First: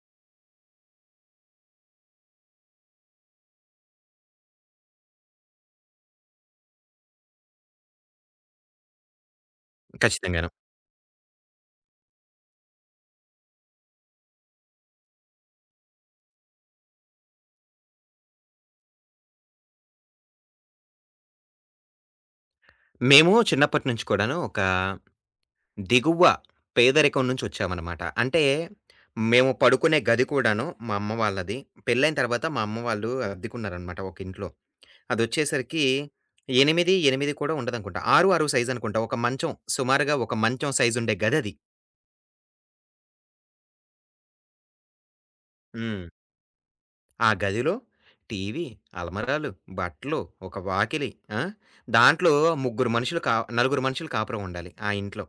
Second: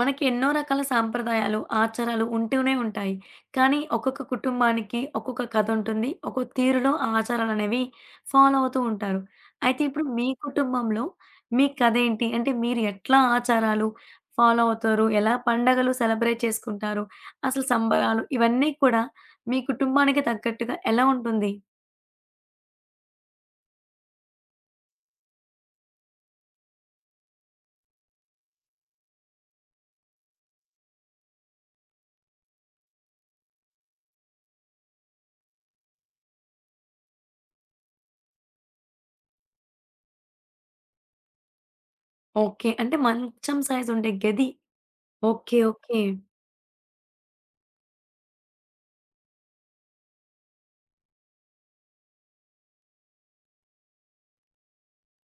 మనకి ఎన్నో రకాల సాంప్రదాయాలు, ఆచారాలు ఉంటూనే ఉంటాయి. కానీ ఒక్కొక్క కుటుంబానికి ఒక్కొక్క కథ ఉంటుంది. ఒక్కో తీరులో ఆ ఆచారాలనేవి ఫాలో అవుతూ ఉంటారు. అయితే ఇప్పుడు మీ ఖచ్చితంగాను. కుటుంబంలో మీ కథేంటి? అంటే మీరు ఎట్లా ఆచారాలు ఫాలో అవుతారు? ఎలా పండగలు సెలబ్రేట్ చేసుకుంటారు? అసలు సంబరాలు ఇవన్నీ కూడా మీ కుటుంబానికి తగ్గట్టుగా ఎలా ఉంటుంది? మేము చిన్నప్పటి నుంచి కూడాను ఒక దిగువ పేదరికం నుంచి వచ్చామనమాట. అంటే మేము పడుకునే గది కూడాను మా అమ్మ వాళ్ళది. పెళ్ళైన తర్వాత మా అమ్మ వాళ్ళు అద్దెకున్నారనమాట ఒక ఇంట్లో. అదొచ్చేసరికి 8, 8 కూడా ఉండదనుకుంటా. 6, 6 సైజ్ అనుకుంటా. ఒక మంచం సుమారుగా ఒక మంచం సైజ్ ఉండే గదది. ఓకే. అంటే మంచం సైజ్ ఉండే గది. ఓకే. ఓకే. హ్మ్. ఆ గదిలో టీవీ, అలమరాలు, బట్టలు, ఒక వాకిలి. ఆ! దాంట్లో ముగ్గురు మనుషులు కా నలుగురు మనుషులు కాపురం ఉండాలి ఆ ఇంట్లో.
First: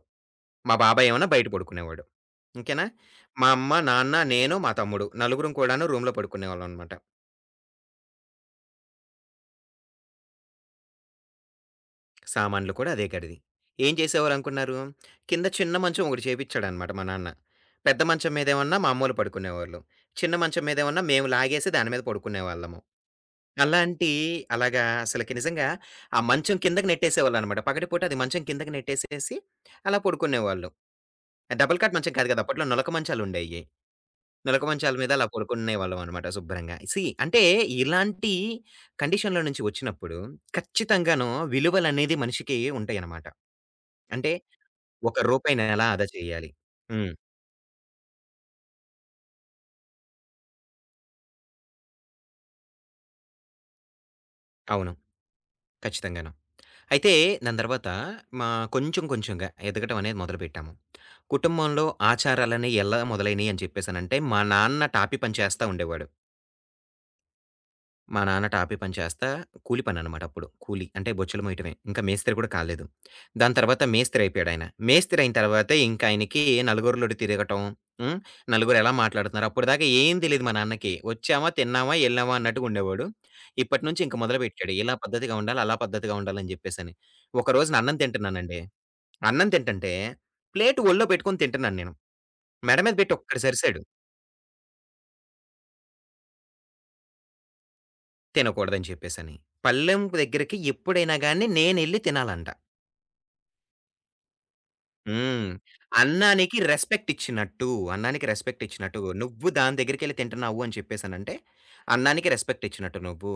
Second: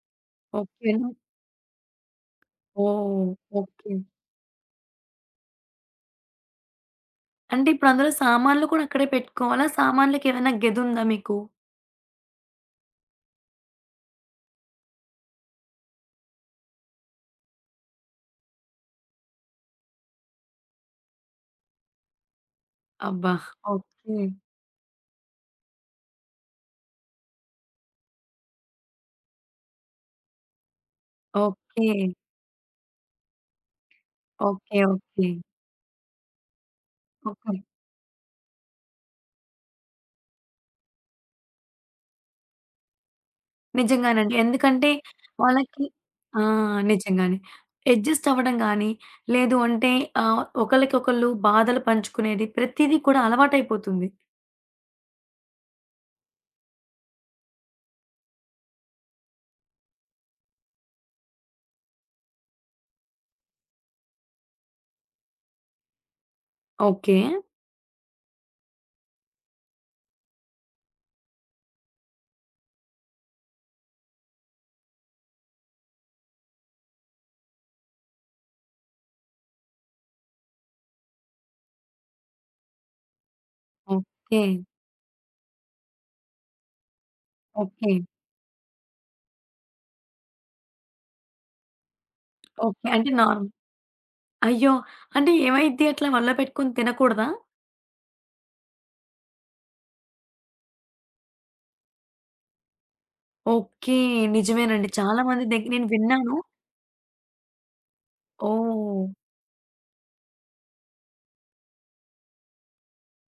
మా ఓకే. బాబాయేమన్నా బయట పడుకునేవాడు. ఓకేనా. ఓహ్! మా అమ్మ, ఓకే. నాన్న, నేను, మా తమ్ముడు నలుగురం కూడాను రూమ్‌లో పడుకునేవాళ్ళమనమాట. అంటే ఇప్పుడు అందులో సామాన్లు కూడా అక్కడే పెట్టుకోవాలా? సామాన్లకేమైనా గెదుందా మీకు? సామాన్లు కూడా అదే గడిది. ఏం చేసేవారనుకున్నారు? కింద చిన్న మంచం ఒకటి చేపిచ్చాడనమాట మా నాన్న. పెద్ద మంచం మీదేమన్నా మా అమ్మోళ్ళు పడుకునేవాళ్ళు. చిన్న మంచం మీదేమన్నా మేము లాగేసి దాని మీద పడుకునేవాళ్ళము. అబ్బా! అలాంటి ఓకే. అలాగా అసలకి నిజంగా ఆ మంచం కిందకి నెట్టేసేవాళ్ళనమాట. పగటిపూట అది మంచం కిందకి నెట్టేసేసి అలా పడుకునేవాళ్ళు. Double okay. కాట్ మంచం కాదు గదా! అప్పట్లో నులక మంచాలుండేయి. నులక ఓకే. మంచాల మీద ఓకే. అలా పడుకునేవాళ్ళం అనమాట శుభ్రంగా. సీ అంటే ఓకే. ఇలాంటి కండిషన్‌లో నుంచి వచ్చినప్పుడు ఖచ్చితంగాను విలువలనేది మనిషికి ఉంటాయనమాట. అంటే నిజంగానండి. ఎందుకంటే ఒక రూపాయిని వాళ్ళకి ఎలా ఆదా ఆ! చేయాలి? హ్మ్. నిజంగానే. అడ్జస్ట్ అవ్వడం గానీ, లేదు అంటే ఒకళ్ళకొకళ్ళు బాధలు పంచుకునేది ప్రతీదీ కూడా అలవాటైపోతుంది. అవును. ఖచ్చితంగాను. అయితే దాని తర్వాత మా కొంచెం కొంచెంగా ఎదగటం అనేది మొదలుపెట్టాము. కుటుంబంలో ఆచారాలనేయి ఎలా మొదలైనయి అని చెప్పేసనంటే మా నాన్న టాపి పని చేస్తా ఉండేవాడు. ఓకే. మా నాన్న టాపీ పని చేస్తా కూలి పననమాట అప్పుడు. కూలి అంటే బొచ్చెలు మోయటమే. ఇంకా మేస్త్రి కూడా కాలేదు. దాని తర్వాత మేస్త్రి అయిపోయాడాయన. మేస్త్రి అయిన తర్వాత ఇంక ఆయనకి నలుగురిలోటి తిరగటం, హ్మ్. నలుగురు ఎలా మాట్లాడుతున్నారు అప్పటిదాకా ఏం తెలీదు మా నాన్నకి. వచ్చామా, తిన్నామా, ఎళ్ళామా అన్నట్టుగా ఉండేవాడు. ఇప్పటి నుంచి ఇంక ఓకే. మొదలుపెట్టాడు. ఇలా పద్ధతిగా ఉండాలి, అలా పద్ధతిగా ఉండాలని జెప్పేసని. ఒకరోజున ఓకే. అన్నం తింటున్నానండి. అన్నం తింటంటే ప్లేట్ ఒళ్ళో పెట్టుకొని తింటున్నాను నేను. మెడ ఓకే. మీద అంటే పెట్టి ఒక్కటి నార్మ్ సరిసాడు అయ్యో! అంటే ఏమైద్ది అట్లా వల్ల పెట్టుకొని తినకూడదా? తినకూడదని చెప్పేసని. పళ్ళెం దగ్గరికి ఎప్పుడైనా గాని నేనెళ్లి తినాలంట. ఓకే. నిజమేనండి. చాలా మంది హ్మ్. దగ్గర నేను విన్నాను. అన్నానికి రెస్పెక్ట్ ఇచ్చినట్టు, అన్నానికి రెస్పెక్ట్ ఇచ్చినట్టు. ఓహ్! నువ్వు దాని దగ్గరికెళ్లి తింటున్నావు అని చెప్పేసనంటే, అన్నానికి రెస్పెక్ట్ ఇచ్చినట్టు నువ్వు.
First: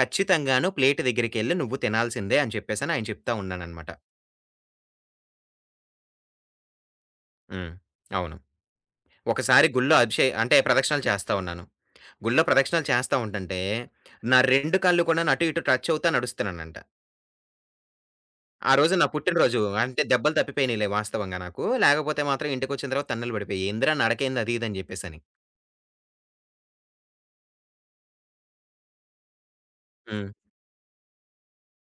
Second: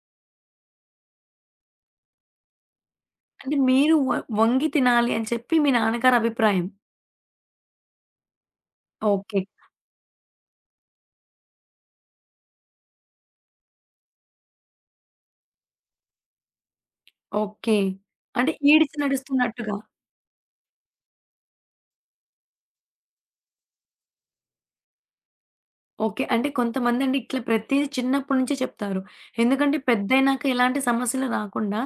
ఖచ్చితంగాను ప్లేట్ దగ్గరికెళ్లి నువ్వు తినాల్సిందే అని చెప్పేసని ఆయన చెప్తా అంటే ఉన్నాననమాట. మీరు వ వంగి తినాలి అని చెప్పి మీ నాన్నగారి అభిప్రాయం. హ్మ్. అవును. ఓకే. ఒకసారి గుళ్ళో అంటే ప్రదక్షిణలు చేస్తా ఉన్నాను. గుళ్ళో ప్రదక్షిణలు చేస్తా ఉంటంటే, నా 2 కాళ్ళు కూడాను అటు ఇటు టచ్ అవుతా నడుస్తున్నానంట. ఓకే. అంటే ఆ రోజు ఈడిచి నా పుట్టినరోజు. నడుస్తున్నట్టుగా. అంటే దెబ్బలు తప్పిపోయినయిలే వాస్తవంగా నాకు. లేకపోతే మాత్రం ఇంటికొచ్చిన తర్వాత తన్నులు పడిపోయాయి. "ఏందిరా నడకేంది అది ఇది" అని చెప్పేసని. ఓకే. అంటే కొంతమందండి ఇట్లా ప్రతీది చిన్నప్పటి నుంచే చెప్తారు. ఎందుకంటే హ్మ్. పెద్దయినాక ఎలాంటి సమస్యలు రాకుండా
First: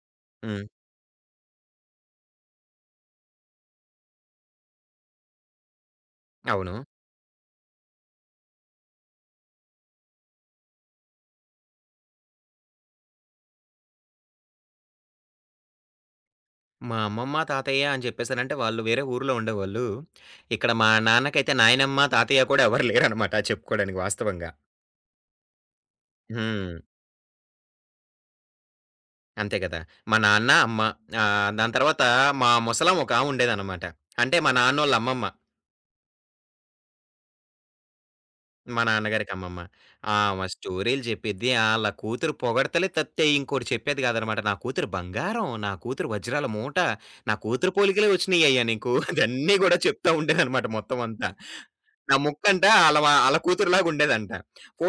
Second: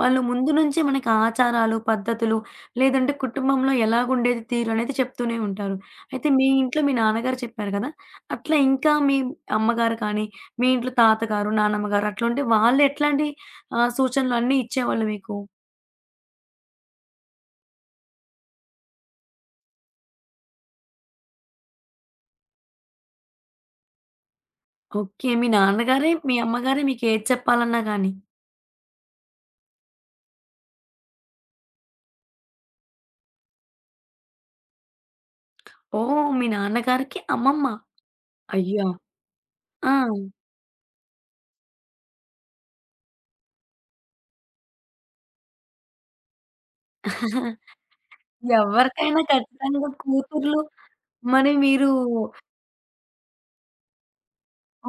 వాళ్ళు ముందు హ్మ్. నుంచే మనకి ఆచారాలు, పద్ధతులు లేదంటే కుటుంబంలో ఎలాగుండేది తీరు అనేది చెప్తూనే ఉంటారు. అయితే మీ అవును. ఇంట్లో మీ నాన్నగారు చెప్పారు కదా! అట్లా ఇంకా మీ అమ్మగారు కానీ, మీ ఇంట్లో తాతగారు, నానమ్మగారు అట్లుంటే వాళ్ళు ఎట్లాంటి సూచనలు అన్నీ ఇచ్చేవాళ్ళు మీకు? మా అమ్మమ్మ, తాతయ్య అని చెప్పేసనంటే వాళ్ళు వేరే ఊర్లో ఉండేవాళ్ళు. ఇక్కడ మా నాన్నకైతే నాయనమ్మ, తాతయ్య కూడా ఎవరు లేరనమాట చెప్పుకోడానికి వాస్తవంగా. ఓకే. మీ నాన్నగారే, మీ హ్మ్. అమ్మగారే మీకేది చెప్పాలన్నా గాని. అంతే కదా! మా నాన్న, అమ్మ ఆహ్, దాని తర్వాత మా ముసలమ్మ ఒకామె ఉండేదనమాట. అంటే మా నాన్నోళ్ళ అమ్మమ్మ. ఓహ్! మీ నాన్నగారికి అమ్మమ్మ. మా అయ్యా! నాన్నగారికి అమ్మమ్మ. ఆ! ఆమె స్టోరీలు చెప్పిద్ది. ఆళ్ళ కూతురు పొగడ్తలే తప్పితే ఇంకోటి చెప్పేది కాదనమాట. నా కూతురు బంగారం, నా కూతురు వజ్రాల మూట, నా కూతురు పోలికలే వచ్చినయ్యయ్యా నీకు. ఎవరికైనా ఇదన్నీ కూడా ఖచ్చితంగా చెప్తా కూతుర్లు ఉండేదనమాట మొత్తం అంతా. మరి మీరు నా ముక్కంట ఆళ్ళ కూతురులాగా ఉండేదంట.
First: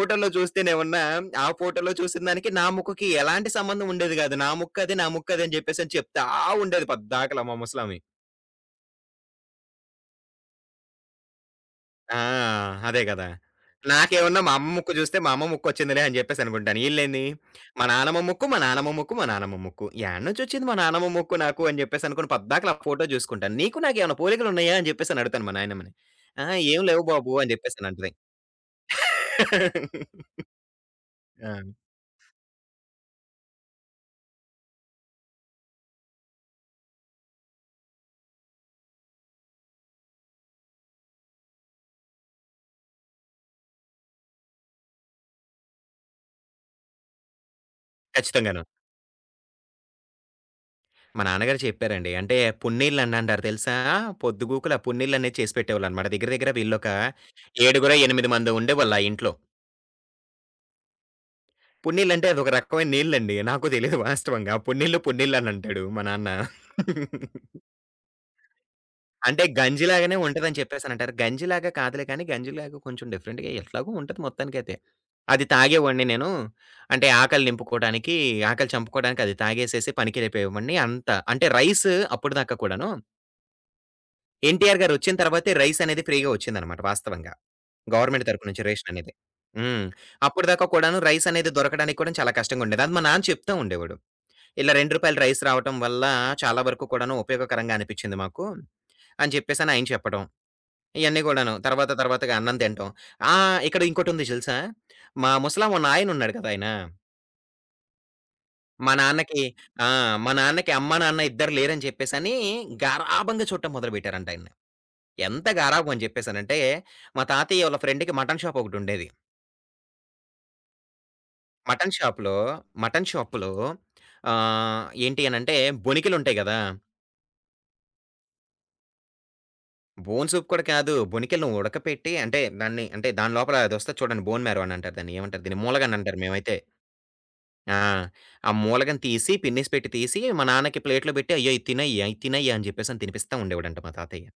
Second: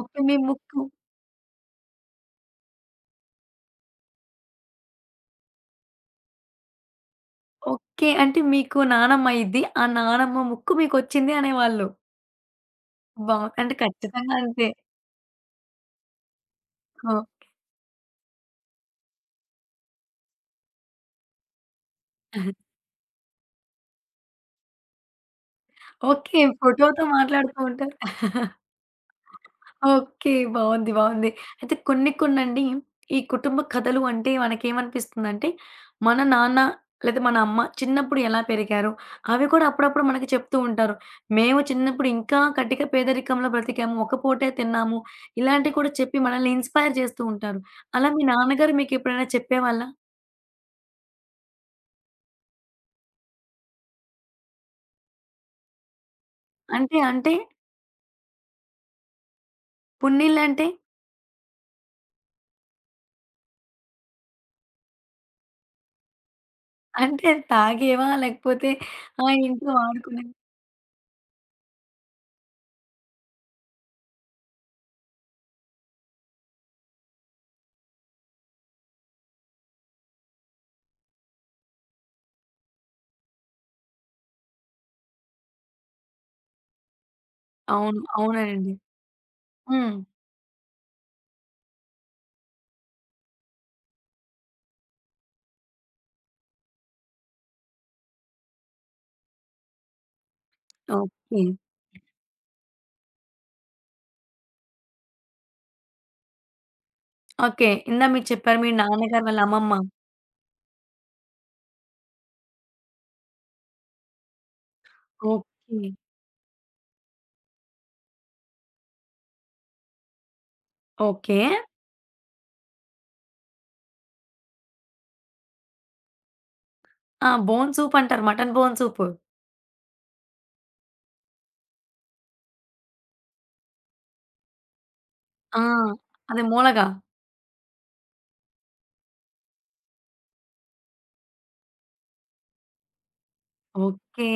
ఓకే. మీ ముక్కు చూస్తేనేమన్నా, ఆ ఫోటోలో చూసిన దానికి నా ముక్కుకి ఎలాంటి సంబంధం ఉండేది గాదు. నా ముక్కది, నా ముక్కది అని చెప్పేసని చెప్తా ఉండేది పద్దాకల మా ముసలామె. ఓకే. అంటే మీకు నానమ్మ అయ్యిద్ది. ఆ నానమ్మ ముక్కు మీకొచ్చింది అనేవాళ్ళు. ఆ! అదే గదా! బావుంది. అంటే ఖచ్చితంగా నాకేమన్నా మా అంతే. అమ్మ ముక్కు జూస్తే మా అమ్మ ముక్కొచ్చిందిలే అని జెప్పేసి అనుకుంటాను. ఈళ్ళేంది మా నానమ్మ ముక్కు, మా నానమ్మ ముక్కు, మా నానమ్మ ముక్కు. యాడనుంచొచ్చింది మా నానమ్మ ముక్కు నాకు అని జెప్పేసి అనుకోని ఆ! పద్దాకల ఆ ఫోటో జూసుకుంటాను. నీకు నాకేమన్నా పోలికలున్నాయా? అని జెప్పేసని అడుగుతాను మా నాయనమ్మని. ఓకే. ఆ! ఏం ఫోటోతో లేవు బాబు అని మాట్లాడుతూ ఉంటారు. జెప్పేసనంటది. ఓకే. బావుంది. బావుంది. ఆ! అయితే కొన్ని కొన్నండి ఈ కుటుంబ కథలు అంటే మనకేమనిపిస్తుందంటే, మన నాన్న లేదా మన అమ్మ చిన్నప్పుడు ఎలా పెరిగారో, అవి కూడా అప్పుడప్పుడు మనకి చెప్తూ ఉంటారు. మేము చిన్నప్పుడు ఇంకా కటిక పేదరికంలో బ్రతికాము. ఒక పూటే తిన్నాము. ఇలాంటివి కూడా చెప్పి మనల్ని ఇన్‌స్పైర్ చేస్తూ ఉంటారు. అలా మీ ఖచ్చితంగాను. నాన్నగారు మీకెప్పుడైనా చెప్పేవాళ్ళా? మా నాన్నగారు చెప్పారండి. అంటే పున్నీళ్ళనంటారు తెలుసా? పొద్దుగూకుల పున్నీళ్ళనేది చేసి పెట్టేవాళ్ళనమాట. దగ్గర దగ్గర వీళ్ళొక అంటే అంటే ఏడుగురో, ఎనిమిది మందో ఉండేవాళ్ళు ఆ ఇంట్లో. పున్నీళ్ళంటే? పున్నీళ్ళంటే అదొక రకమైన నీళ్ళండి. నాకు తెలీదు వాస్తవంగా. పున్నీళ్ళనంటాడు మా నాన్న. అంటే తాగేవా? లేకపోతే ఆ! అంటే ఇంట్లో గంజిలాగానే వాడుకునే ఉంటదని చెప్పేసనంటారు. గంజిలాగా కాదులే కానీ గంజిలాగా కొంచెం డిఫరెంట్‌గా ఎట్లాగో ఉంటది మొత్తానికైతే. అది తాగేవాడిని నేను. అంటే ఆకలి నింపుకోవడానికి, ఆకలి చంపుకోవడానికి అది తాగేసేసి పనికి వెళ్ళిపోయేవాడిని అంతా. అంటే రైస్ అప్పటిదాకా కూడాను ఎన్టీఆర్ గారు వచ్చిన తర్వాతే రైస్ అనేది ఫ్రీగా వచ్చిందనమాట వాస్తవంగా. అవును. గవర్నమెంట్ తరపు నుంచి అవునండి. రేషన్ అనేది. హ్మ్. హ్మ్. అప్పటిదాకా కూడాను రైస్ అనేది దొరకడానికి కూడా చాలా కష్టంగా ఉండేది. అది మా నాన్న చెప్తా ఉండేవాడు. ఇలా రూ. 2 రైస్ రావటం వల్ల చాలా వరకు కూడాను ఉపయోగకరంగా అనిపించింది మాకు అని చెప్పేసని ఆయన చెప్పడం. ఇయన్నీ ఓకే. కూడాను. తర్వాత తర్వాతగా అన్నం తినటం. ఆ! ఇక్కడ ఇంకోటుంది తెలుసా? మా నాయనున్నాడు కదా! ఆయన. ఓకే. ఇందాక మీరు చెప్పారు మీ మా నాన్నగారు వాళ్ళ నాన్నకి అమ్మమ్మ. ఆ! మా నాన్నకి అమ్మ, నాన్న ఇద్దరు లేరని చెప్పేసని గారాబంగా చూడటం మొదలుపెట్టారంట ఆయన్ని. ఎంత ఓకే. గారాబం అని చెప్పేసానంటే, మా తాతయ్య వాళ్ళ ఫ్రెండ్‌కి మటన్ షాప్ ఒకటుండేది. ఓకే. మటన్ షాప్‌లో మటన్ షాప్‌లో ఏంటి అనంటే బొనికిలుంటాయి గదా! ఆ! బోన్ సూప్ అంటారు. Mutton bone soup. Bone soup కూడా కాదు. బొనికిలని ఉడకపెట్టి అంటే దాని లోపల అదొస్తది చూడండి బోన్ మ్యారో అని అంటారు దాన్ని. ఏమంటారు ఆ! దీన్ని? మూలగన్ అంటారు అదే మేమైతే. మూలగా. ఆ! ఆ మూలగని తీసి పిన్నేసి పెట్టి తీసి మా నాన్నకి ప్లేట్‌లో పెట్టి "అయ్యో! ఇది తినెయ్య, ఇది తినెయ్య" అని చెప్పేసని తినిపిస్తా ఉండేవాడంట మా ఓకే. తాతయ్య.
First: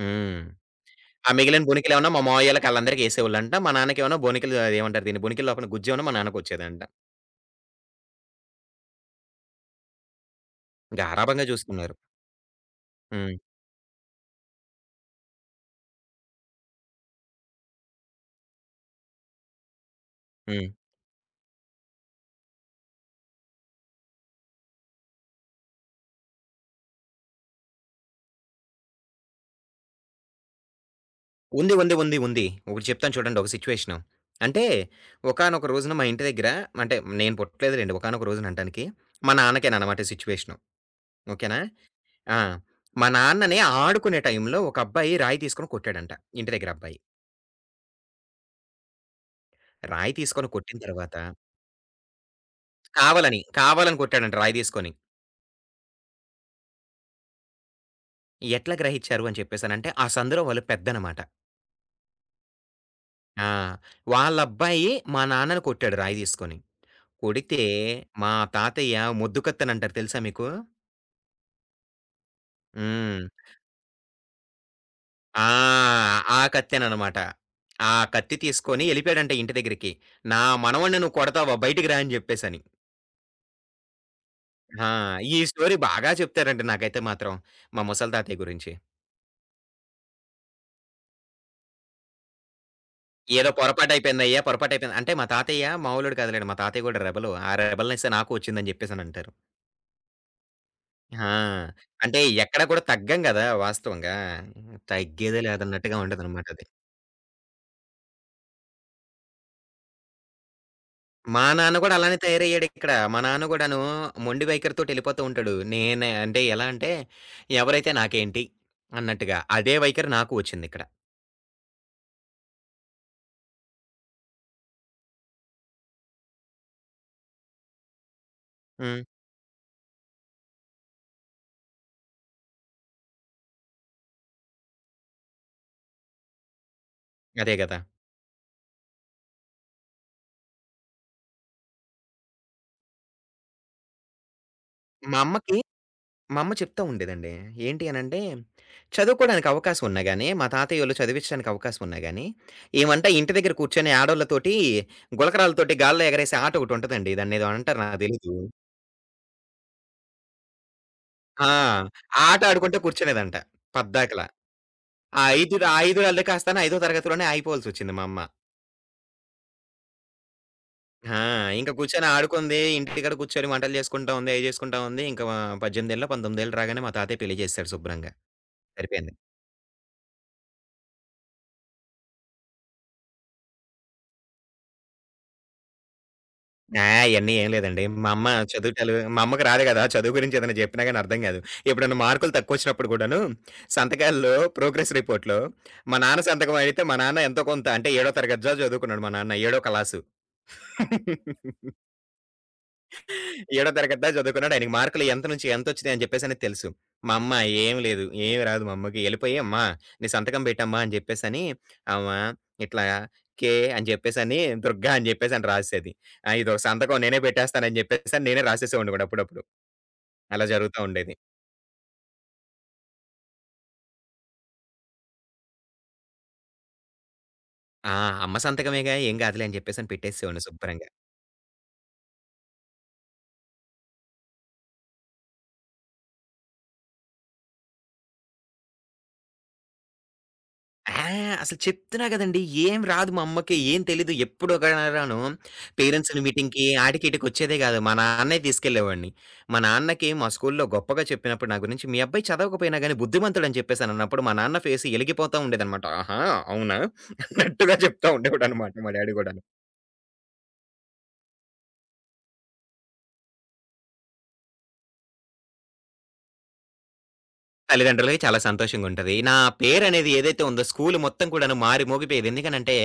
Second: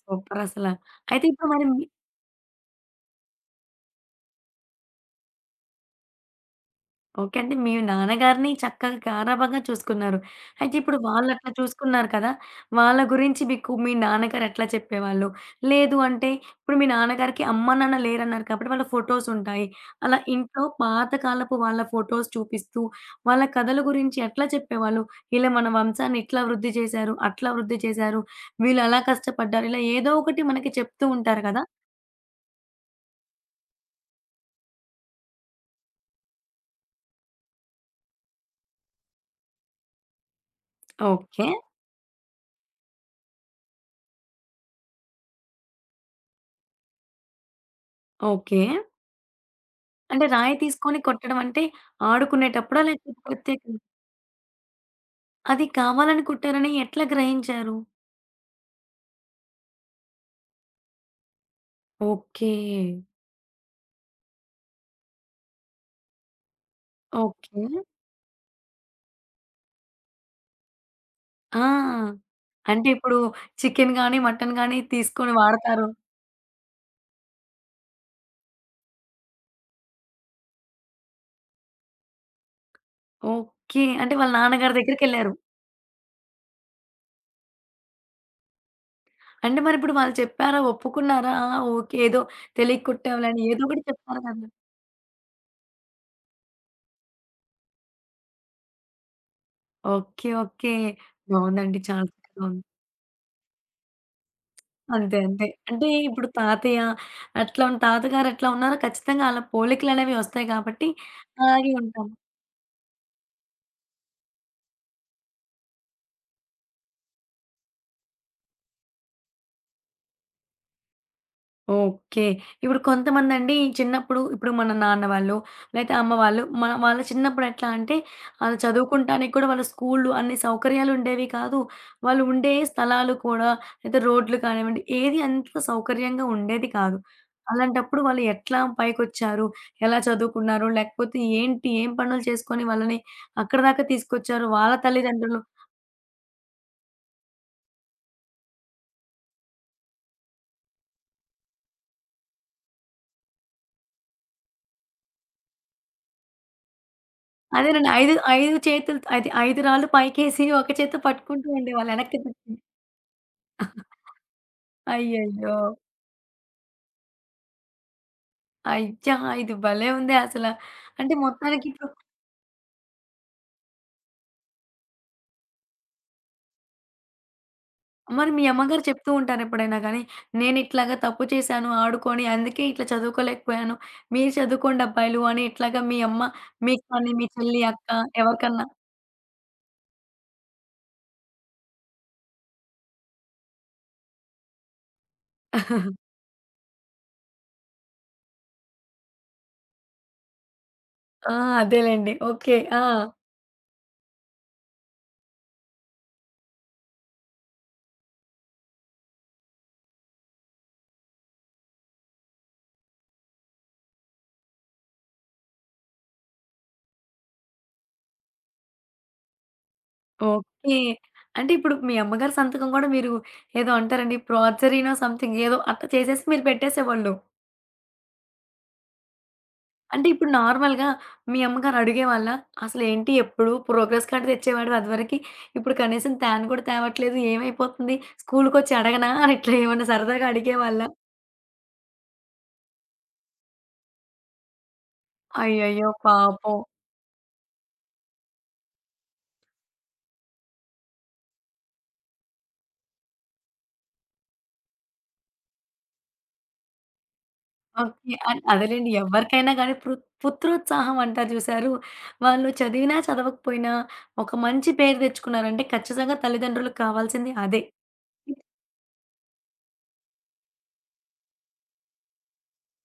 హ్మ్. అయితే ఆ ఇప్పుడు మరి మిగిలిన మీ బొనికిలేమన్నా మా మావయ్యోళ్ళకి ఆళ్ళందరికేసేవాళ్ళంట. మా నాన్నకేమన్నా బొనికిలు అదేమంటారు దీన్ని? బొనికిల లోపల గుజ్జేమన్నా మా నాన్నకొచ్చేదంట. ఓకే. అంటే మీ నాన్నగారిని చక్కగా గారాబంగా చూసుకున్నారు. అయితే ఇప్పుడు గారాబంగా వాళ్ళట్లా చూసుకున్నారు. చూసుకున్నారు కదా! వాళ్ళ హ్మ్. గురించి మీకు మీ నాన్నగారు ఎట్లా చెప్పేవాళ్ళు? లేదు అంటే ఇప్పుడు మీ నాన్నగారికి అమ్మ, నాన్న లేరన్నారు కాబట్టి వాళ్ళ ఫోటోసుంటాయి. అలా ఇంట్లో హ్మ్. పాతకాలపు వాళ్ళ ఫోటోస్ చూపిస్తూ, వాళ్ళ కథల గురించి ఎట్లా చెప్పేవాళ్ళు? ఇలా మన వంశాన్ని ఇట్లా వృద్ధి చేశారు, అట్లా వృద్ధి చేశారు, వీళ్ళలా కష్టపడ్డారు. ఇలా ఏదో ఒకటి మనకి చెప్తూ ఉంటారు కదా! ఉంది. ఉంది. ఉంది. ఉంది. ఒకటి చెప్తాను చూడండి ఒక సిట్యుయేషను. అంటే ఒకానొక రోజున మా ఇంటి దగ్గర అంటే నేను పుట్టలేదులెండి. ఒకానొక రోజున అంటానికి మా నాన్నకేననమాట సిట్యుయేషను. ఓకే. ఓకేనా? ఆ! మా నాన్నని ఆడుకునే టైంలో ఒక అబ్బాయి రాయి తీసుకొని కొట్టాడంట. ఇంటి దగ్గర అబ్బాయి. ఓకే. రాయి అంటే తీసుకొని రాయి కొట్టిన తీసుకొని తర్వాత కొట్టడం అంటే ఆడుకునేటప్పుడా? లేకపోతే కావాలని, ప్రత్యేకంగా? కావాలని కొట్టాడంట రాయి తీసుకొని. అది కావాలని కుట్టారని ఎట్లా గ్రహించారు? ఎట్లా గ్రహించారు అని చెప్పేసనంటే ఆ సందులో వాళ్ళు పెద్దనమాట. ఓకే. ఆ! వాళ్ళబ్బాయి మా నాన్నని కొట్టాడు రాయి తీసుకొని. కొడితే ఓకే. మా తాతయ్య మొద్దు కత్తెనంటారు తెలుసా మీకు? ఆ! అంటే ఇప్పుడు హ్మ్. చికెను గాని, మటను గాని తీసుకొని ఆ! వాడతారు. ఆ కత్తెననమాట. ఆ కత్తి తీసుకొని ఎళ్ళిపోయాడంట ఇంటి దగ్గరికి. "నా మనవడిని నువ్వు కొడతావా? బయటికి రా" అని జెప్పేసని. ఓకే. అంటే వాళ్ళ నాన్నగారి ఆ! దగ్గరికెళ్లారు. ఈ స్టోరీ బాగా చెప్తారండి నాకైతే మాత్రం మా ముసలి తాతయ్య గురించి. అంటే మరిప్పుడు వాళ్ళు చెప్పారా? ఒప్పుకున్నారా? ఆ! ఓకే. ఏదో తెలియక కుట్టాంలే అని "ఏదో ఏదో ఒకటి చెప్తారు పొరపాటయిపోయిందయ్యా, కదా! పొరపాటయిపోయింది." అంటే మా తాతయ్య మామూలోడు కాదులేండి. మా తాతయ్య గూడా రెబెలు. ఆ రెబెల్‌నెస్ నాకు వచ్చిందని జెప్పేసనంటారు. ఓకే. ఓకే. ఆ! బావుందండి. చాలా అంటే చక్కగా ఉంది. ఎక్కడ కూడా తగ్గం గదా! వాస్తవంగా. అంతే. తగ్గేదే అంతే. అంటే లేదన్నట్టుగా ఇప్పుడు ఉండదనమాట. తాతయ్య అట్లా ఉన్న తాతగారు ఎట్లా ఉన్నారో ఖచ్చితంగా అలా పోలికలనేవి వస్తాయి కాబట్టి మా అలాగే నాన్న గూడా ఉంటాం. అలానే తయారయ్యాడిక్కడ. మా నాన్న గూడాను మొండి వైఖరితోటి యెళ్ళిపోతూ ఉంటాడు. నేనే అంటే ఎలా అంటే, ఎవరైతే నాకేంటి అన్నట్టుగా. అదే వైఖరి నాకు వచ్చిందిక్కడ. ఓకే. ఇప్పుడు కొంతమందండి చిన్నప్పుడు ఇప్పుడు మన నాన్న వాళ్ళు, లేతే అమ్మ వాళ్ళు మన వాళ్ళ చిన్నప్పుడు ఎట్లా అంటే ఆళ్ళు హ్మ్. చదువుకుంటానికి కూడా వాళ్ళ స్కూళ్ళు అన్ని సౌకర్యాలుండేవి కాదు. వాళ్ళు ఉండే స్థలాలు కూడా లేతే రోడ్లు కానివ్వండి, ఏది అంత సౌకర్యంగా ఉండేది కాదు. అదే గదా! అలాంటప్పుడు వాళ్ళు ఎట్లా పైకొచ్చారు? ఎలా చదువుకున్నారు? లేకపోతే ఏంటి? ఏం పనులు చేసుకొని వాళ్ళని అక్కడి దాకా తీసుకొచ్చారు? వాళ్ళ మా తల్లిదండ్రులు అమ్మకి మా అమ్మ చెప్తా ఉండేదండి. ఏంటి అనంటే, చదువుకోడానికి అవకాశం ఉన్నా గాని, మా తాతయ్యోళ్ళు చదివిచ్చడానికి అవకాశం ఉన్నా గాని, ఏమంటే ఇంటి దగ్గర కూర్చొని ఆడోళ్ళతోటి గులకరాళ్ళతోటి గాల్లో ఎగరేసే ఆట ఒకటుంటదండి. దాన్నేదో అంటారు అదేనండి. నాకు 5, తెలీదు. 5 చేతులు అది 5 రాళ్ళు పైకేసి ఒక చేత్తో పట్టుకుంటూ ఆ! ఉండేవాళ్ళు వెనక్కి ఆ ఆట తిప్పి. ఆడుకుంటూ కూర్చునేదంట పద్దాకల. ఆ! 5 అయ్యయ్యో! ర 5 అల్లె కాస్తాను ఐదో తరగతిలోనే ఆగిపోవాల్సొచ్చింది మా అమ్మ. అయ్యా! ఇది భలే ఉందే అసల. అంటే ఆ! మొత్తానికి ఇంక ఇప్పుడు కూర్చొని ఆడుకుంది. ఇంటికాడ కూర్చొని వంటలు చేసుకుంటా ఉంది. అయి చేసుకుంటా ఉంది. ఇంక మా 18 19 రాగానే మా తాతయ్య పెళ్లి చేసేసాడు శుభ్రంగా. మరి మీ అమ్మగారు చెప్తూ సరిపోయింది. ఉంటారా ఎప్పుడైనా గానీ, నేనిట్లాగా తప్పు చేశాను ఆడుకొని, అందుకే ఇట్లా చదువుకోలేకపోయాను. మీరు చదువుకోండి అబ్బాయిలు అని ఇట్లాగా మీ అమ్మ మీకు ఆ! కానీ, మీ అయన్నీ ఏం చెల్లి, లేదండి. అక్క మా అమ్మ ఎవరికన్నా చదువుటాలు మా అమ్మకి రాదు గదా! చదువు గురించి ఏదైనా జెప్పినా గాని అర్థం గాదు. ఎప్పుడన్నా మార్కులు తక్కువొచ్చినప్పుడు గూడాను సంతకాల్లో ప్రోగ్రెస్ రిపోర్ట్‌లో మా నాన్న సంతకం అయితే మా నాన్న ఎంతో కొంత అంటే ఏడో తరగతి దాకా చదువుకున్నాడు మా నాన్న ఏడో క్లాసు. ఆ! అదేలెండి. ఓకే. ఆ! ఏడో తరగతి దాకా చదువుకున్నాడు. ఆయనకి మార్కులు ఎంత నుంచి ఎంతొచ్చినాయి అని చెప్పేసని తెలుసు. మా అమ్మ "ఏం లేదు. ఏమి రాదు మా అమ్మకి. ఎళ్ళిపోయి అమ్మా నీ సంతకం పెట్టమ్మా" అని చెప్పేసని ఆమ ఇట్లా కే అని చెప్పేసని, దుర్గా అని చెప్పేసని రాసేది. ఆ! ఇదొక సంతకం నేనే పెట్టేస్తానని చెప్పేసని నేనే రాసేసేవాడిని కూడా అప్పుడప్పుడు. అలా ఓకే. జరుగుతా ఉండేది. అంటే ఇప్పుడు మీ అమ్మగారి సంతకం గూడా మీరు ఏదో అంటారండి ప్రాజరీనో సంథింగ్ ఏదో అట్లా చేసేసి మీరు పెట్టేసేవాళ్ళు. ఆ! అమ్మ సంతకమేగా ఏం కాదులే అని చెప్పేసని అంటే ఇప్పుడు పెట్టేసేవాడిని నార్మల్‌గా శుభ్రంగా. మీ అమ్మగారు అడిగేవాళ్ళా? "అసలేంటి ఎప్పుడు ప్రోగ్రెస్ కార్డ్ తెచ్చేవాడివి అదివరకి, ఇప్పుడు కనీసం తాను కూడా తేవట్లేదు. ఏమైపోతుంది? స్కూలుకొచ్చి అడగనా?" అని ఇట్లా ఏమన్నా సరదాగా అడిగేవాళ్ళా? ఆ! అసలు చెప్తున్నా గదండీ! ఏం రాదు మా అమ్మకి. ఏం తెలీదు. ఎప్పుడు ఒకరాను అయ్యయ్యో! పేరెంట్స్ పాపం. మీటింగ్‌కి ఆటికి ఈటికి వచ్చేదే గాదు. మా నాన్నే తీసుకెళ్ళేవాడిని. మా నాన్నకి మా స్కూల్‌లో గొప్పగా చెప్పినప్పుడు నా గురించి, "మీ అబ్బాయి చదవకపోయినా గాని బుద్ధిమంతుడని" చెప్పేసనన్నప్పుడు మా నాన్న ఫేస్ ఎలిగిపోతా ఉండేదనమాట. "ఆహా! అవునా?" అన్నట్టుగా చెప్తా ఓకే. ఉండేవాడనమాట అదేలెండి మా డ్యాడీ గూడాను. ఎవరికైనా గానీ పుత్రోత్సాహం అంటారు చూశారు? వాళ్ళు చదివినా, చదవకపోయినా ఒక మంచి పేరు తెచ్చుకున్నారంటే ఖచ్చితంగా తల్లిదండ్రులకు కావాల్సింది అదే. తల్లిదండ్రులకి చాలా సంతోషంగుంటది. నా పేరనేది ఏదైతే ఉందో స్కూలు మొత్తం కూడాను మారి మోగిపోయేది. ఎందుకనంటే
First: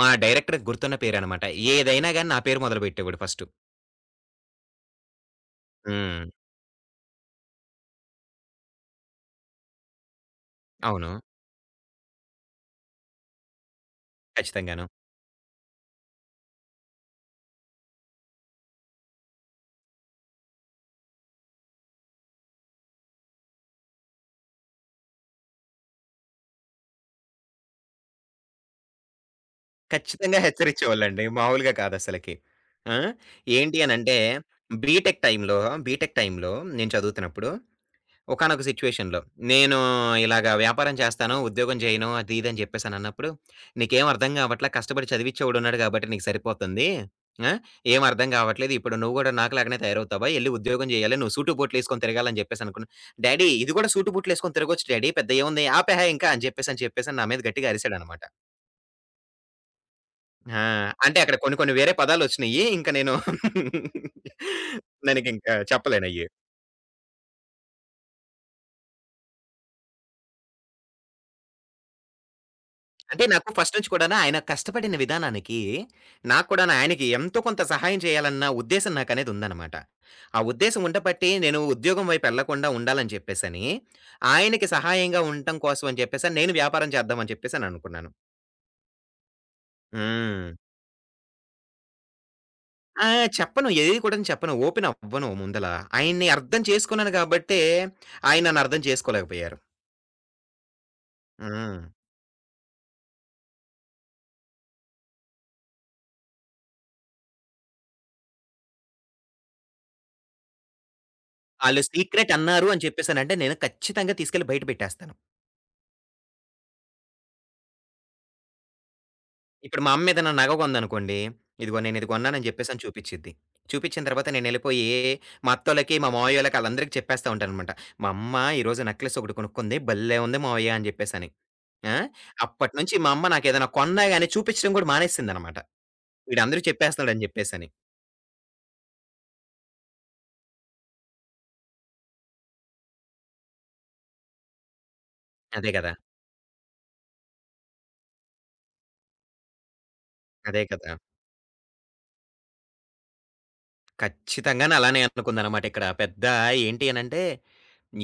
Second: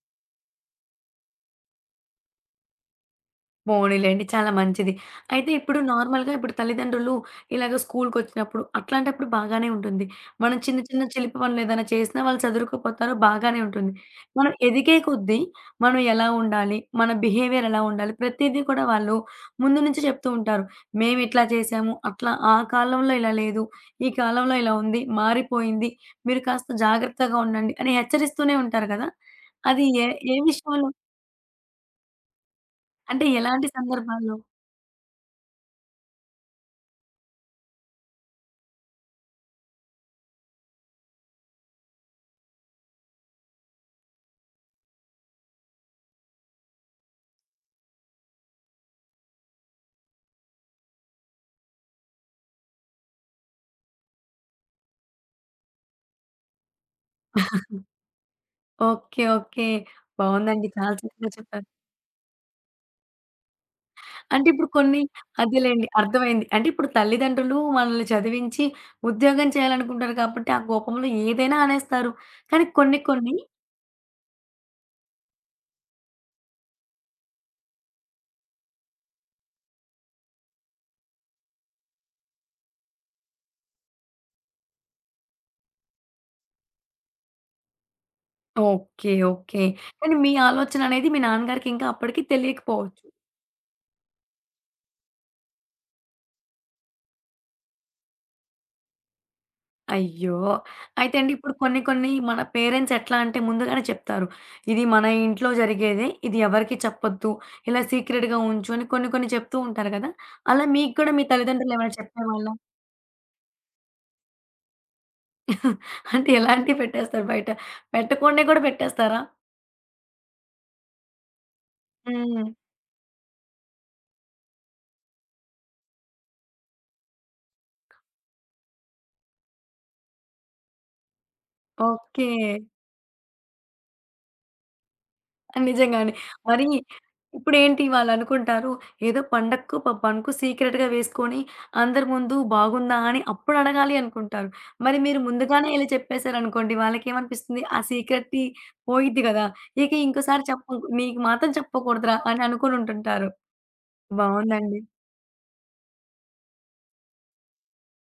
మా డైరెక్టర్‌కి గుర్తున్న పేరనమాట. ఏదైనా గాని నా పేరు మొదలుపెట్టేవాడు ఫస్టు. పోనీలెండి. చాలా మంచిది. అయితే ఇప్పుడు హ్మ్. నార్మల్‌గా ఇప్పుడు తల్లిదండ్రులు ఇలాగ స్కూలుకొచ్చినప్పుడు అట్లాంటప్పుడు బాగానే ఉంటుంది. మనం చిన్న చిన్న అవును. చిలిపి పనులేదైనా చేసినా వాళ్ళు చదురుకుపోతారు బాగానే ఉంటుంది. మనం ఖచ్చితంగాను. ఎదిగే కొద్దీ మనం ఎలా ఉండాలి? మన బిహేవియర్ ఎలా ఉండాలి? ప్రతీదీ కూడా వాళ్ళు ముందు నుంచి చెప్తూ ఉంటారు. మేమిట్లా చేశాము. అట్లా ఆ కాలంలో ఇలా లేదు. ఈ కాలంలో ఇలా ఉంది. మారిపోయింది. మీరు కాస్త జాగ్రత్తగా ఉండండి అని హెచ్చరిస్తూనే ఉంటారు కదా! అది ఏ ఏ ఖచ్చితంగా విషయంలో? హెచ్చరించేవాళ్ళండి. మామూలుగా కాదసలకి. ఆ! అంటే ఎలాంటి ఏంటి అనంటే, సందర్భాల్లో? బీటెక్ టైమ్‌లో, బీటెక్ టైమ్‌లో నేను చదువుతున్నప్పుడు ఒకానొక సిట్యుయేషన్‌లో నేను ఇలాగ వ్యాపారం చేస్తాను, ఉద్యోగం చేయను అది ఇది అని చెప్పేసనన్నప్పుడు, "నీకేం అర్థం గావట్లా కష్టపడి చదివిచ్చేవోడున్నాడు గాబట్టి నీకు సరిపోతంది. ఆ! ఏం అర్థం గావట్లేదు. ఇప్పుడు నువ్వు గూడా నాకులాగానే తయారవుతావా? ఎళ్లి ఉద్యోగం జేయాలి. నువ్వు సూటు బూట్లేసుకొని తిరగాలని" జెప్పేసనుకున్నా. "డాడీ ఇది గూడా సూటు బూట్లేసుకొని తిరగొచ్చు డాడీ. పెద్ద ఏముంది? ఆపేహే ఇంకా" అని చెప్పేసని నా మీద గట్టిగా అరిసాడనమాట. ఓకే. ఓకే. ఆ! బావుందండి. చాలా అంటే చక్కగా అక్కడ కొన్ని చెప్పారు. కొన్ని వేరే పదాలొచ్చినియి. ఇంక నేను అంటే ఇప్పుడు కొన్ని నేనికింకా అదేలెండి చెప్పలేనయ్యి. అర్థమైంది. అంటే ఇప్పుడు తల్లిదండ్రులు మనల్ని చదివించి ఉద్యోగం చేయాలనుకుంటారు కాబట్టి ఆ కోపంలో ఏదైనా అనేస్తారు. కానీ కొన్ని అంటే కొన్ని నాకు ఫస్ట్ నుంచి కూడాను ఆయన కష్టపడిన విధానానికి, నాకు కూడాను ఆయనకి ఎంతో కొంత సహాయం చేయాలన్న ఉద్దేశం నాకనేది ఉందనమాట. ఆ ఉద్దేశం ఉండబట్టి నేను ఉద్యోగం వైపు ఎళ్ళకుండా ఉండాలని చెప్పేసని, ఆయనకి సహాయంగా ఉండటం కోసం అని చెప్పేసని నేను వ్యాపారం చేద్దామని చెప్పేసననుకున్నాను. ఓకే. ఓకే. కానీ మీ హ్మ్. ఆలోచన అనేది మీ నాన్నగారికి ఇంకా అప్పటికి తెలియకపోవచ్చు. ఆ! చెప్పను. ఏది కూడాను చెప్పను. ఓపెన్ అవ్వను ముందల. ఆయన్ని అర్థం చేసుకున్నాను కాబట్టే, ఆయన నన్నర్థం చేసుకోలేకపోయారు. అయ్యో! అయితే అండి ఇప్పుడు కొన్ని హ్మ్. కొన్ని మన పేరెంట్స్ ఎట్లా అంటే ముందుగానే చెప్తారు. ఇది మన ఇంట్లో జరిగేదే. ఇది ఎవరికీ చెప్పొద్దు. ఇలా సీక్రెట్‌గా ఉంచు అని కొన్ని కొన్ని చెప్తూ ఉంటారు కదా! అలా మీకు కూడా మీ తల్లిదండ్రులు ఆళ్ళు ఏమైనా సీక్రెట్ చెప్పేవాళ్ళా? అన్నారు అని చెప్పేసనంటే, నేను ఖచ్చితంగా తీసుకెళ్ళి బయట పెట్టేస్తాను. అంటే ఎలాంటివి పెట్టేస్తారు బయట? పెట్టకుండాయి గూడా పెట్టేస్తారా? ఇప్పుడు మా అమ్మ ఏదైనా నగ కొందనుకోండి, "ఇదిగో నేను ఇది హ్మ్. కొన్నానని" చెప్పేసని చూపిచ్చిద్ది. చూపిచ్చిన తర్వాత నేనెళ్ళిపోయి మా అత్తోళ్ళకి, మా మావయ్యోళ్ళకి ఆళ్ళందరికీ చెప్పేస్తా ఉంటాననమాట. "మా అమ్మ ఈరోజు నెక్లెస్ ఒకటి కొనుక్కుంది. భలే ఉంది మావయ్య" అని జెప్పేసని. ఆ! ఓకే. అప్పటినుంచి మా అమ్మ నాకేదైనా కొన్నా గాని చూపిచ్చడం గూడా మానేసిందనమాట. నిజంగానే. మరి వీడందరికి చెప్పేస్తున్నాడని జెప్పేసని. ఇప్పుడేంటి వాళ్ళనుకుంటారు, ఏదో పండక్కు, పబ్బనుకో సీక్రెట్‌గా వేసుకొని అందరి ముందు బాగుందా అని అప్పుడడగాలి అనుకుంటారు. మరి మీరు ముందుగానే అదే ఇలా గదా! చెప్పేశారనుకోండి, వాళ్ళకేమనిపిస్తుంది? ఆ సీక్రెట్‌ది పోయిద్ది గదా! ఇక ఇంకోసారి అదే చెప్పకు కదా! నీకు మాత్రం చెప్పకూడదురా అని అనుకోనుంటుంటారు. ఖచ్చితంగాను బావుందండి. అలానే అనుకుందనమాట ఇక్కడ. పెద్ద ఏంటి అనంటే,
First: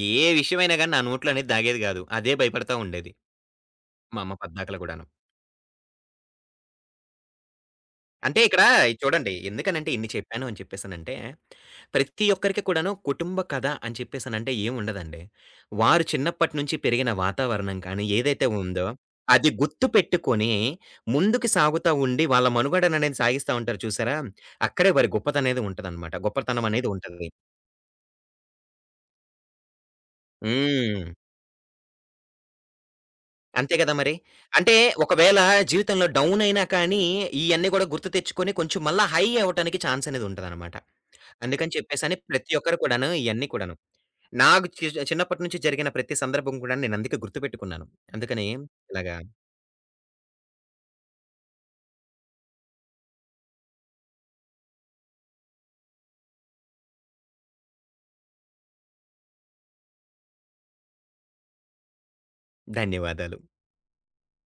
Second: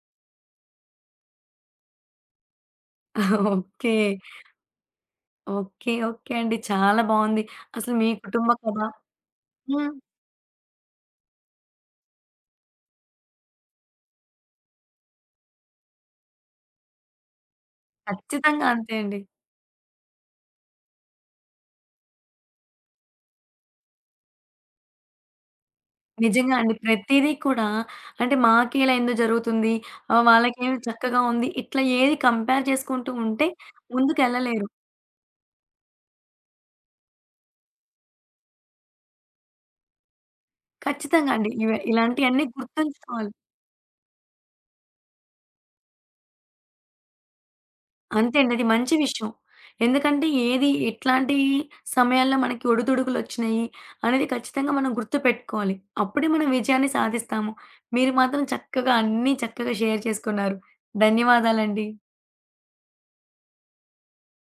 ఏ విషయమైనా గాని నా నోట్లో అనేది దాగేది గాదు. అదే భయపడతా ఉండేది. ఓకే. మా అమ్మ పద్దాకల గూడాను. ఓకే. ఓకే అండి. చాలా బావుంది. అసలు మీ అంటే కుటుంబ ఇక్కడ కథ ఇది చూడండి. హ్మ్. ఎందుకనంటే ఇన్ని చెప్పాను అని చెప్పేసనంటే, ప్రతి ఒక్కరికి కూడాను కుటుంబ కథ అని చెప్పేసనంటే ఏముండదండి. వారు చిన్నప్పటి నుంచి పెరిగిన వాతావరణం కానీ, ఏదైతే ఖచ్చితంగా ఉందో అంతే అండి. అది గుర్తుపెట్టుకొని ముందుకు సాగుతా ఉండి వాళ్ళ మనుగడననేది సాగిస్తా ఉంటారు చూసారా? అక్కడే వారి గొప్పతనేది ఉంటదనమాట. నిజంగా గొప్పతనం అండి. అనేది ఉంటది. ప్రతీదీ కూడా అంటే మాకిలా ఎందుకు జరుగుతుంది? వాళ్ళకేమి హ్మ్. చక్కగా ఉంది. ఇట్లా ఏది కంపేర్ చేసుకుంటూ ఉంటే అంతే కదా మరి. ముందుకెళ్ళలేరు. అంటే ఒకవేళ జీవితంలో డౌన్ అయినా కానీ, ఇయన్నీ కూడా గుర్తు తెచ్చుకొని కొంచెం మళ్ళా హై అవ్వటానికి ఛాన్స్ అనేది ఉంటదనమాట. ఖచ్చితంగా అండి. అందుకని చెప్పేసని ఇలాంటియన్నీ ప్రతి ఒక్కరు కూడాను గుర్తుంచుకోవాలి. ఇయన్నీ కూడాను. నాకు చిన్నప్పటి నుంచి జరిగిన ప్రతి సందర్భం కూడా నేను అందుకే గుర్తుపెట్టుకున్నాను. అంతే అందుకని అండి. అది మంచి ఇలాగా విషయం. ఎందుకంటే ఏది ఎట్లాంటి సమయాల్లో మనకి ఒడిదుడుకులొచ్చినాయి అనేది ఖచ్చితంగా మనం గుర్తుపెట్టుకోవాలి. అప్పుడే మనం విజయాన్ని సాధిస్తాము. మీరు మాత్రం చక్కగా అన్నీ చక్కగా షేర్ చేసుకున్నారు. ధన్యవాదాలండి. ధన్యవాదాలు.